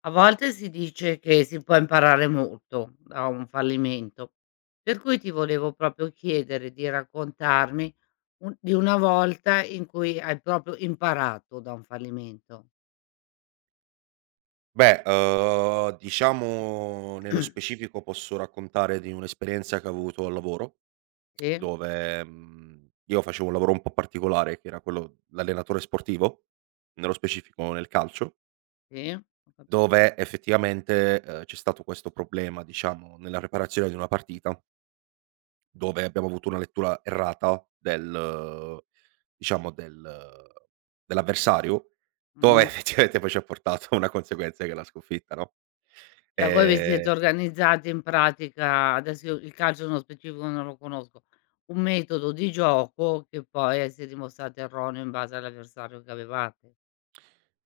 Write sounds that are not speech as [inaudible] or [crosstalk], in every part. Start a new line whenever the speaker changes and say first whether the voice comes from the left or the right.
left: A volte si dice che si può imparare molto da un fallimento, per cui ti volevo proprio chiedere di raccontarmi un di una volta in cui hai proprio imparato da un fallimento.
right: Beh, diciamo nello
left: [clears throat]
right: specifico posso raccontare di un'esperienza che ho avuto al lavoro,
left: Sì,
right: dove, io facevo un lavoro un po' particolare che era quello l'allenatore sportivo, nello specifico nel calcio,
left: sì, ho capito.
right: dove effettivamente, c'è stato questo problema, diciamo, nella preparazione di una partita. Dove abbiamo avuto una lettura errata diciamo del dell'avversario, dove [laughs]
left: Mh.
right: effettivamente poi ci ha portato a una conseguenza che è la sconfitta, no.
left: Cioè voi vi siete
right: ehm
left: organizzati in pratica, adesso io il calcio nello specifico non lo conosco, un metodo di gioco che poi, si è dimostrato erroneo in base all'avversario che avevate.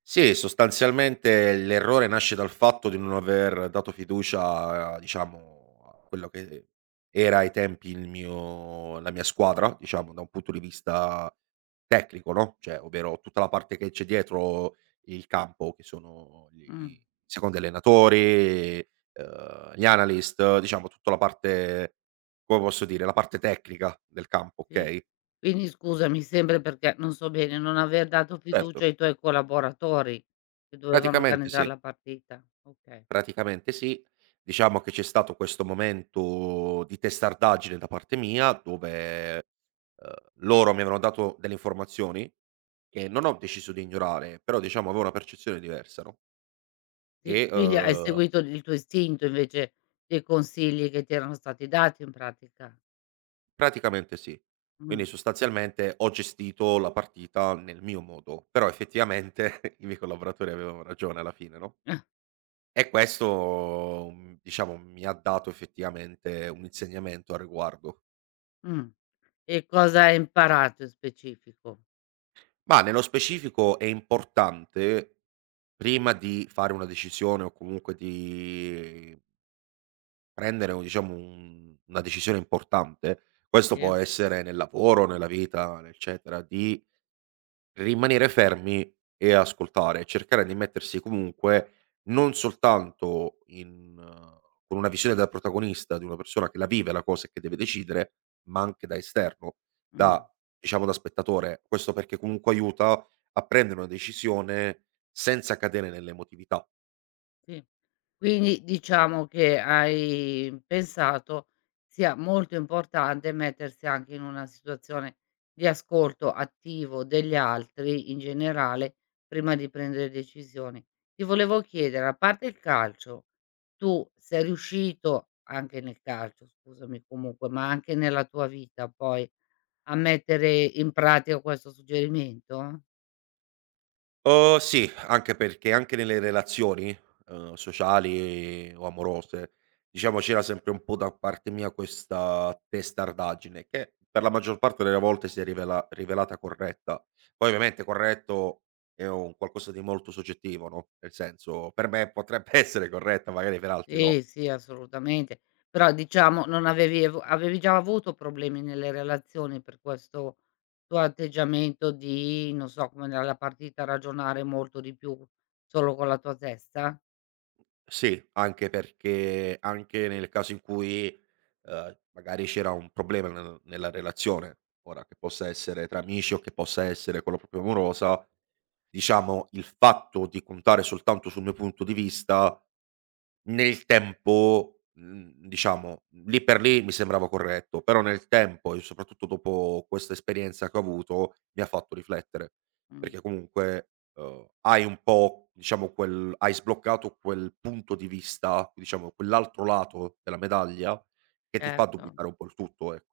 right: Sì, sostanzialmente l'errore nasce dal fatto di non aver dato fiducia, diciamo, a quello che era ai tempi il mio la mia squadra, diciamo, da un punto di vista tecnico, no, cioè, ovvero tutta la parte che c'è dietro il campo, che sono gli
left: Mh.
right: i secondi allenatori, gli analyst, diciamo tutta la parte come posso dire, la parte tecnica del campo,
left: Sì.
right: okay?
left: Quindi scusami, sempre perché non so bene, non aver dato
right: Certo,
left: fiducia ai tuoi collaboratori che dovevano
right: praticamente
left: organizzar
right: sì.
left: la partita. Okay.
right: Praticamente sì. Diciamo che c'è stato questo momento di testardaggine da parte mia dove, uhm, loro mi avevano dato delle informazioni che non ho deciso di ignorare, però diciamo avevo una percezione diversa, no,
left: Sì,
right: e
left: quindi hai seguito il tuo istinto invece dei consigli che ti erano stati dati in pratica.
right: praticamente sì.
left: Mh.
right: Quindi sostanzialmente ho gestito la partita nel mio modo, però effettivamente [laughs] i miei collaboratori avevano ragione alla fine, no,
left: Ah.
right: e questo, diciamo mi ha dato effettivamente un insegnamento a riguardo.
left: Mh. [laughs] E cosa hai imparato in specifico?
right: Ma nello specifico è importante, prima di fare una decisione o comunque di prendere o diciamo un una decisione importante, questo
left: Sì?
right: può essere nel lavoro, nella vita, eccetera, di rimanere fermi e ascoltare, cercare di mettersi comunque non soltanto in con una visione da protagonista, di una persona che la vive la cosa e che deve decidere, ma anche da esterno,
left: Mh.
right: da diciamo da spettatore. Questo perché comunque aiuta a prendere una decisione senza cadere nell'emotività.
left: Sì. Quindi diciamo che hai pensato sia molto importante mettersi anche in una situazione di ascolto attivo degli altri in generale prima di prendere decisioni. Ti volevo chiedere, a parte il calcio, tu sei riuscito anche nel calcio, scusami comunque, ma anche nella tua vita poi a mettere in pratica questo suggerimento?
right: Sì, anche perché anche nelle relazioni, sociali o amorose, diciamo c'era sempre un po' da parte mia questa testardaggine che per la maggior parte delle volte si è rivelata corretta. Poi ovviamente corretto è un qualcosa di molto soggettivo, no, nel senso per me potrebbe [laughs] essere corretta, magari per altri no.
left: Sì, sì, assolutamente. Però diciamo non avevi già avuto problemi nelle relazioni per questo tuo atteggiamento di, non so, come andare alla partita, ragionare molto di più solo con la tua testa?
right: Sì, anche perché anche nel caso in cui, magari c'era un problema nella relazione, ora che possa essere tra amici o che possa essere quella proprio amorosa, diciamo il fatto di contare soltanto sul mio punto di vista nel tempo, diciamo, lì per lì mi sembrava corretto, però nel tempo e soprattutto dopo questa esperienza che ho avuto, mi ha fatto riflettere,
left: Mh.
right: perché comunque, hai un po' diciamo quel hai sbloccato quel punto di vista, diciamo quell'altro lato della medaglia, che ti fa
left: Certo.
right: dubitare un po' il tutto, ecco.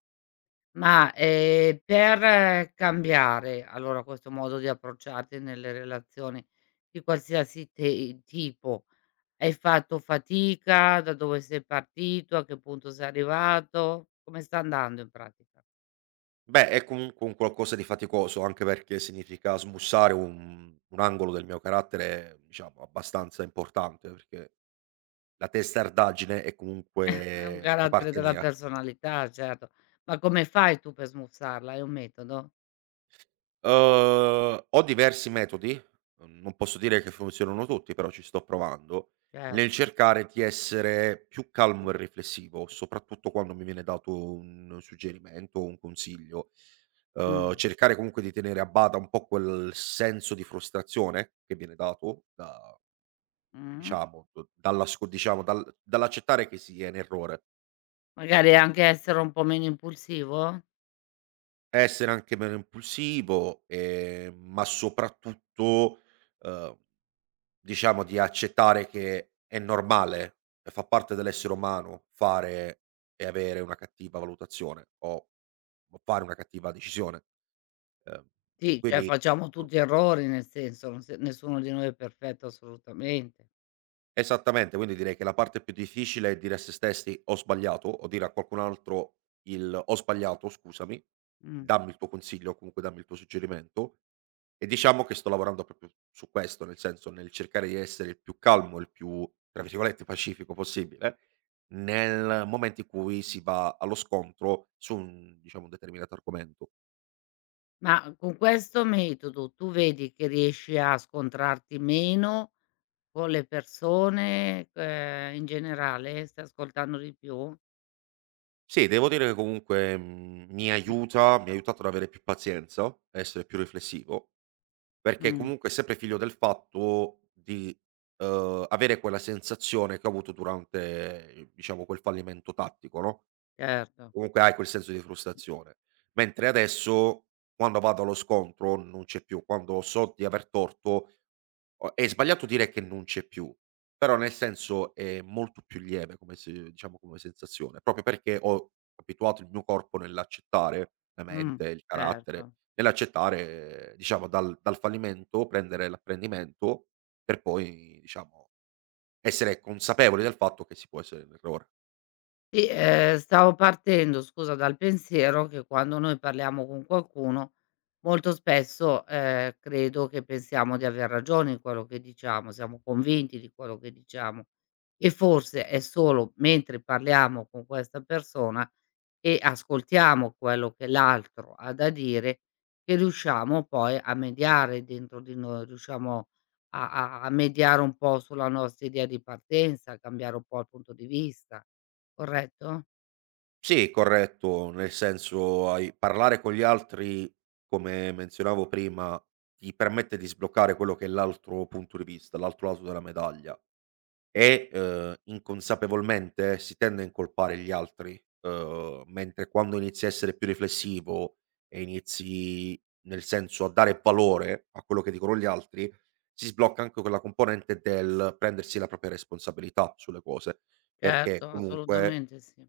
left: Ma, per cambiare allora questo modo di approcciarti nelle relazioni di qualsiasi te tipo, hai fatto fatica? Da dove sei partito? A che punto sei arrivato? Come sta andando in pratica?
right: Beh, è comunque un qualcosa di faticoso, anche perché significa smussare un angolo del mio carattere, diciamo abbastanza importante, perché la testardaggine è
left: È un
right: comunque da
left: carattere
right: parte
left: della
right: mia.
left: personalità, certo. Ma come fai tu per smussarla? Hai un metodo?
right: Ho diversi metodi, non posso dire che funzionano tutti, però ci sto provando,
left: Cioè
right: nel cercare di essere più calmo e riflessivo, soprattutto quando mi viene dato un suggerimento o un consiglio. Uhm,
left: mh,
right: cercare comunque di tenere a bada un po' quel senso di frustrazione che viene dato da
left: mh.
right: diciamo, d dalla sco diciamo dal dall'accettare che si è in errore.
left: Magari anche essere un po' meno impulsivo?
right: Essere anche meno impulsivo, ma soprattutto, uhm, diciamo di accettare che è normale e fa parte dell'essere umano fare e avere una cattiva valutazione o fare una cattiva decisione. Ehm,
left: Sì, cioè
right: quindi
left: facciamo tutti errori, nel senso, non se nessuno di noi è perfetto assolutamente.
right: esattamente, quindi direi che la parte più difficile è dire a se stessi: "Ho sbagliato" o dire a qualcun altro il: "Ho sbagliato, scusami,
left: Mh.
right: dammi il tuo consiglio o comunque dammi il tuo suggerimento." E diciamo che sto lavorando proprio su questo, nel senso, nel cercare di essere il più calmo, il più, tra virgolette, "pacifico" possibile, nel momento in cui si va allo scontro su un diciamo, un determinato argomento.
left: Ma con questo metodo tu vedi che riesci a scontrarti meno con le persone, in generale? Stai ascoltando di più?
right: Sì, devo dire che comunque, mi ha aiutato ad avere più pazienza, a essere più riflessivo, perché
left: Mh,
right: comunque è sempre figlio del fatto di, avere quella sensazione che ho avuto durante, diciamo, quel fallimento tattico, no?
left: certo.
right: Comunque hai quel senso di frustrazione. Mentre adesso, quando vado allo scontro, non c'è più. Quando so di aver torto, o è sbagliato dire che non c'è più, però nel senso è molto più lieve come se diciamo come sensazione, proprio perché ho abituato il mio corpo nell'accettare, la
left: Mh,
right: mente, il carattere,
left: certo.
right: nell'accettare diciamo dal fallimento prendere l'apprendimento per poi diciamo essere consapevoli del fatto che si può essere in errore.
left: Sì, stavo partendo, scusa, dal pensiero che quando noi parliamo con qualcuno, molto spesso, credo che pensiamo di aver ragione in quello che diciamo, siamo convinti di quello che diciamo e forse è solo mentre parliamo con questa persona e ascoltiamo quello che l'altro ha da dire, che riusciamo poi a mediare dentro di noi, riusciamo a mediare un po' sulla nostra idea di partenza, cambiare un po' il punto di vista, corretto?
right: Sì, corretto, nel senso hai parlare con gli altri, come menzionavo prima, ti permette di sbloccare quello che è l'altro punto di vista, l'altro lato della medaglia e, inconsapevolmente si tende a incolpare gli altri, mentre quando inizi a essere più riflessivo e inizi, nel senso, a dare valore a quello che dicono gli altri, si sblocca anche quella componente del prendersi la propria responsabilità sulle cose, perché
left: Certo,
right: comunque
left: assolutamente sì.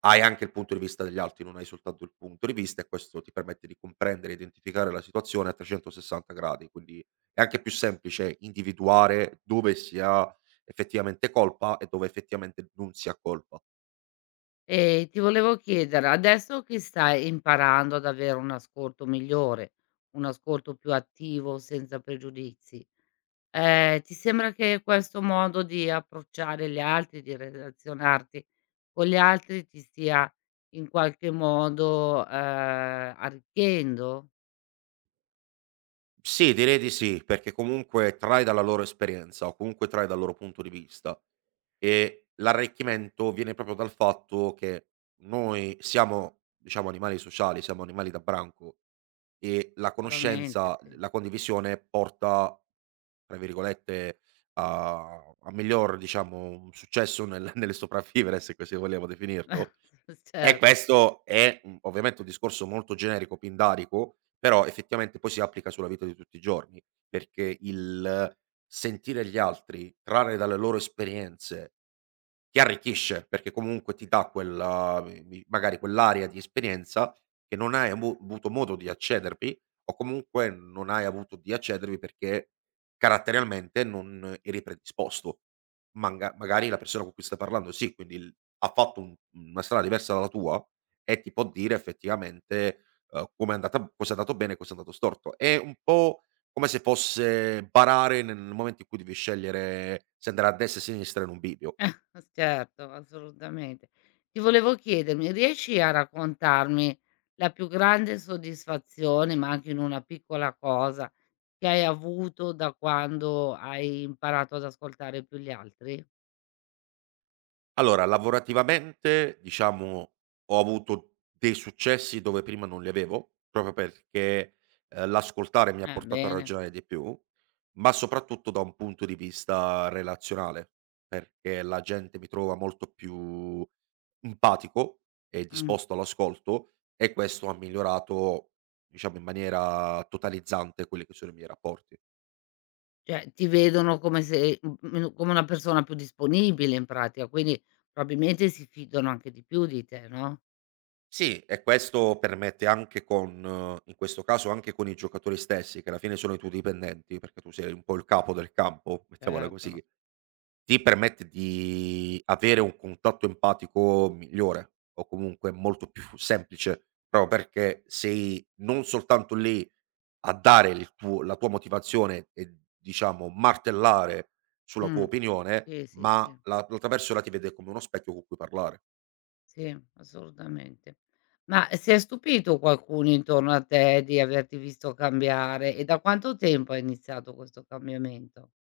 right: hai anche il punto di vista degli altri, non hai soltanto il punto di vista e questo ti permette di comprendere e identificare la situazione a 360 gradi, quindi è anche più semplice individuare dove si ha effettivamente colpa e dove effettivamente non si ha colpa.
left: E ti volevo chiedere, adesso che stai imparando ad avere un ascolto migliore, un ascolto più attivo senza pregiudizi. Ti sembra che questo modo di approcciare gli altri, di relazionarti con gli altri ti stia in qualche modo, arricchendo?
right: Sì, direi di sì, perché comunque trai dalla loro esperienza o comunque trai dal loro punto di vista e l'arricchimento viene proprio dal fatto che noi siamo, diciamo, animali sociali, siamo animali da branco. E la
left: Sicuramente
right: conoscenza
left: sì.
right: la condivisione porta, tra virgolette, a miglior, diciamo, successo nel [laughs] nel sopravvivere, se così vogliamo
left: [laughs]
right: definirlo. E
left: Certo,
right: questo è, ovviamente un discorso molto generico, pindarico, però effettivamente poi si applica sulla vita di tutti i giorni, perché il sentire gli altri, trarre dalle loro esperienze ti arricchisce, perché comunque ti dà quella mi mi magari quell'area di esperienza che non hai amu avuto modo di accedervi o comunque non hai avuto di accedervi perché caratterialmente non eri predisposto. Manga magari la persona con cui stai parlando sì, quindi il ha fatto un una strada diversa dalla tua e ti può dire effettivamente, com'è andata cos'è andato bene e cos'è andato storto. È un po' come se fosse barare nel momento in cui devi scegliere se andare a destra e a sinistra in un bivio.
left: certo, assolutamente. Ti volevo chiedermi, riesci a raccontarmi la più grande soddisfazione, ma anche in una piccola cosa, che hai avuto da quando hai imparato ad ascoltare più gli altri?
right: Allora, lavorativamente diciamo ho avuto dei successi dove prima non li avevo, proprio perché, l'ascoltare mi ha portato a
left: Bene.
right: ragionare di più, ma soprattutto da un punto di vista relazionale, perché la gente mi trova molto più empatico e
left: Mh.
right: disposto all'ascolto e questo ha migliorato, diciamo in maniera totalizzante quelli che sono i miei rapporti.
left: Cioè, ti vedono come se come una persona più disponibile in pratica, quindi probabilmente si fidano anche di più di te, no,
right: Sì, e questo permette anche con in questo caso anche con i giocatori stessi, che alla fine sono i tuoi dipendenti, perché tu sei un po' il capo del campo, mettiamola
left: certo.
right: così, ti permette di avere un contatto empatico migliore o comunque molto più [laughs] semplice, proprio perché sei non soltanto lì a dare il tuo la tua motivazione e diciamo martellare sulla tua
left: Mh.
right: opinione,
left: Sì, sì,
right: ma
left: sì.
right: la l'altra persona ti vede come uno specchio con cui parlare.
left: Sì, assolutamente. Ma si è stupito qualcuno intorno a te di averti visto cambiare e da quanto tempo è iniziato questo cambiamento?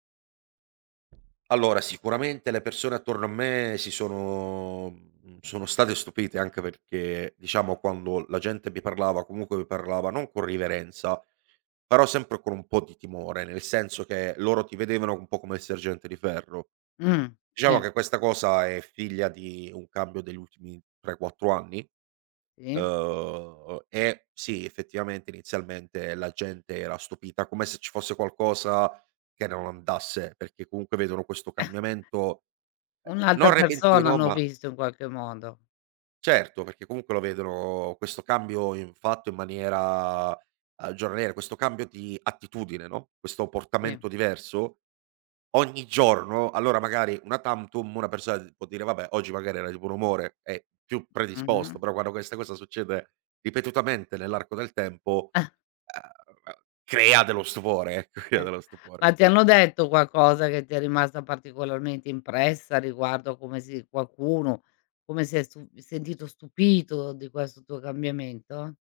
right: Allora, sicuramente le persone attorno a me sono state stupite, anche perché, diciamo, quando la gente mi parlava, comunque mi parlava non con riverenza, però sempre con un po' di timore, nel senso che loro ti vedevano un po' come il sergente di ferro.
left: Mh, sì,
right: Diciamo che questa cosa è figlia di un cambio degli ultimi 3, 4 anni,
left: sì.
right: e sì, effettivamente inizialmente la gente era stupita, come se ci fosse qualcosa che non andasse, perché comunque vedono questo cambiamento, Ehm,
left: Un'altra
right: Non
left: persona
right: repentino,
left: hanno
right: ma
left: visto in qualche modo.
right: certo, perché comunque lo vedono questo cambio in fatto in maniera, giornaliera, questo cambio di attitudine, no, questo
left: Sì.
right: portamento diverso ogni giorno. Allora magari una tantum una persona d può dire: "Vabbè, oggi magari era di buon umore, è più
left: Mh-mh.
right: predisposto", però quando questa cosa succede ripetutamente nell'arco del tempo,
left: [laughs]
right: uhm, crea dello stupore, ecco, [laughs] crea
left: Eh.
right: dello stupore.
left: Ma ti hanno detto qualcosa che ti è rimasta particolarmente impressa riguardo a come si qualcuno come si è stu sentito stupito di questo tuo cambiamento?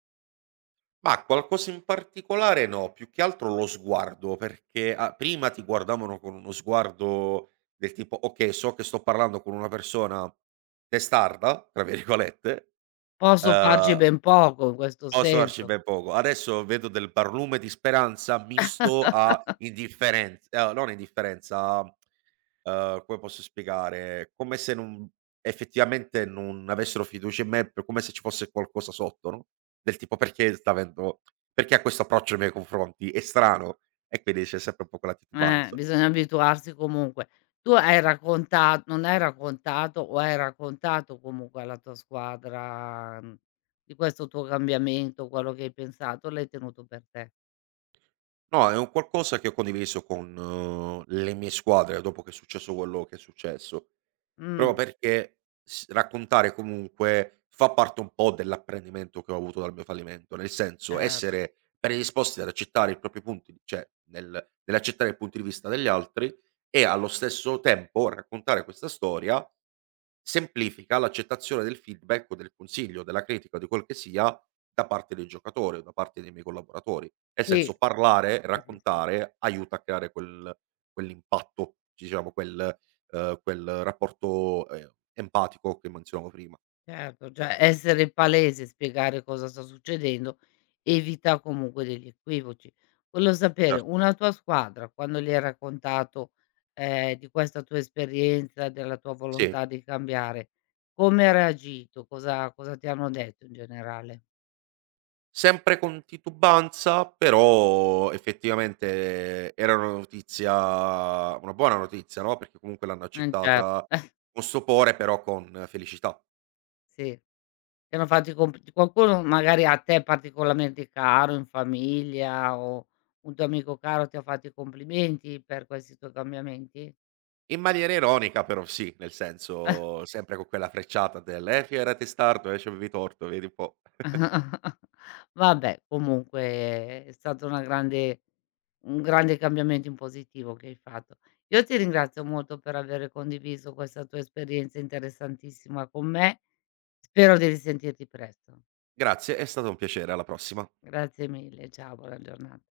right: Ma qualcosa in particolare no, più che altro lo sguardo, perché a prima ti guardavano con uno sguardo del tipo: "Okay, so che sto parlando con una persona testarda", tra virgolette,
left: Posso farci
right: ehm,
left: ben poco in questo
right: posso darci
left: senso.
right: ben poco. Adesso vedo del barlume di speranza misto a indifferenz non indifferenza. Come posso spiegare, come se non effettivamente non avessero fiducia in me, p come se ci fosse qualcosa sotto, no, del tipo: "Perché sta avendo perché ha questo approccio nei miei confronti? È strano". E quindi c'è sempre un po' quella titubanza.
left: Bisogna abituarsi comunque. Tu hai racconta Non hai raccontato o hai raccontato comunque alla tua squadra, mhmm, di questo tuo cambiamento, quello che hai pensato, l'hai tenuto per te.
right: No, è un qualcosa che ho condiviso con, le mie squadre dopo che è successo quello che è successo, proprio
left: Mh,
right: perché s raccontare comunque fa parte un po' dell'apprendimento che ho avuto dal mio fallimento, nel senso
left: cer
right: essere predisposti ad accettare i propri punti di cioè nell'accettare il punto di vista degli altri e allo stesso tempo raccontare questa storia semplifica l'accettazione del feedback o del consiglio, della critica o di quel che sia da parte del giocatore o da parte dei miei collaboratori. Nel
left: sì,
right: senso parlare,
left: sì, sì, sì.
right: raccontare aiuta a creare quell'impatto, diciamo quel rapporto, empatico che menzionavo prima.
left: Certo, cioè essere palese, spiegare cosa sta succedendo evita comunque degli equivoci. Volevo sapere,
right: Certo,
left: una tua squadra quando gli hai raccontato, di questa tua esperienza, della tua
right: sì.
left: volontà di cambiare, come ha reagito? Cosa ti hanno detto in generale?
right: Sempre con titubanza, però effettivamente era una buona notizia, no, perché comunque l'hanno
left: Certo,
right: accettata
left: [laughs] eh
right: con stupore, però con felicità.
left: sì. Ti hanno fatto i compiti qualcuno magari a te particolarmente caro, in famiglia o un tuo amico caro ti ha fatto i complimenti per questi tuoi cambiamenti?
right: In maniera ironica però sì, nel senso sempre con quella frecciata del: fi, era testardo, ci avevi torto, vedi un po'".
left: [laughs] Vabbè, comunque è stata una grande un grande cambiamento in positivo che hai fatto. Io ti ringrazio molto per aver condiviso questa tua esperienza interessantissima con me. Spero di risentirti presto.
right: Grazie, è stato un piacere, alla prossima.
left: Grazie mille, ciao, buona giornata.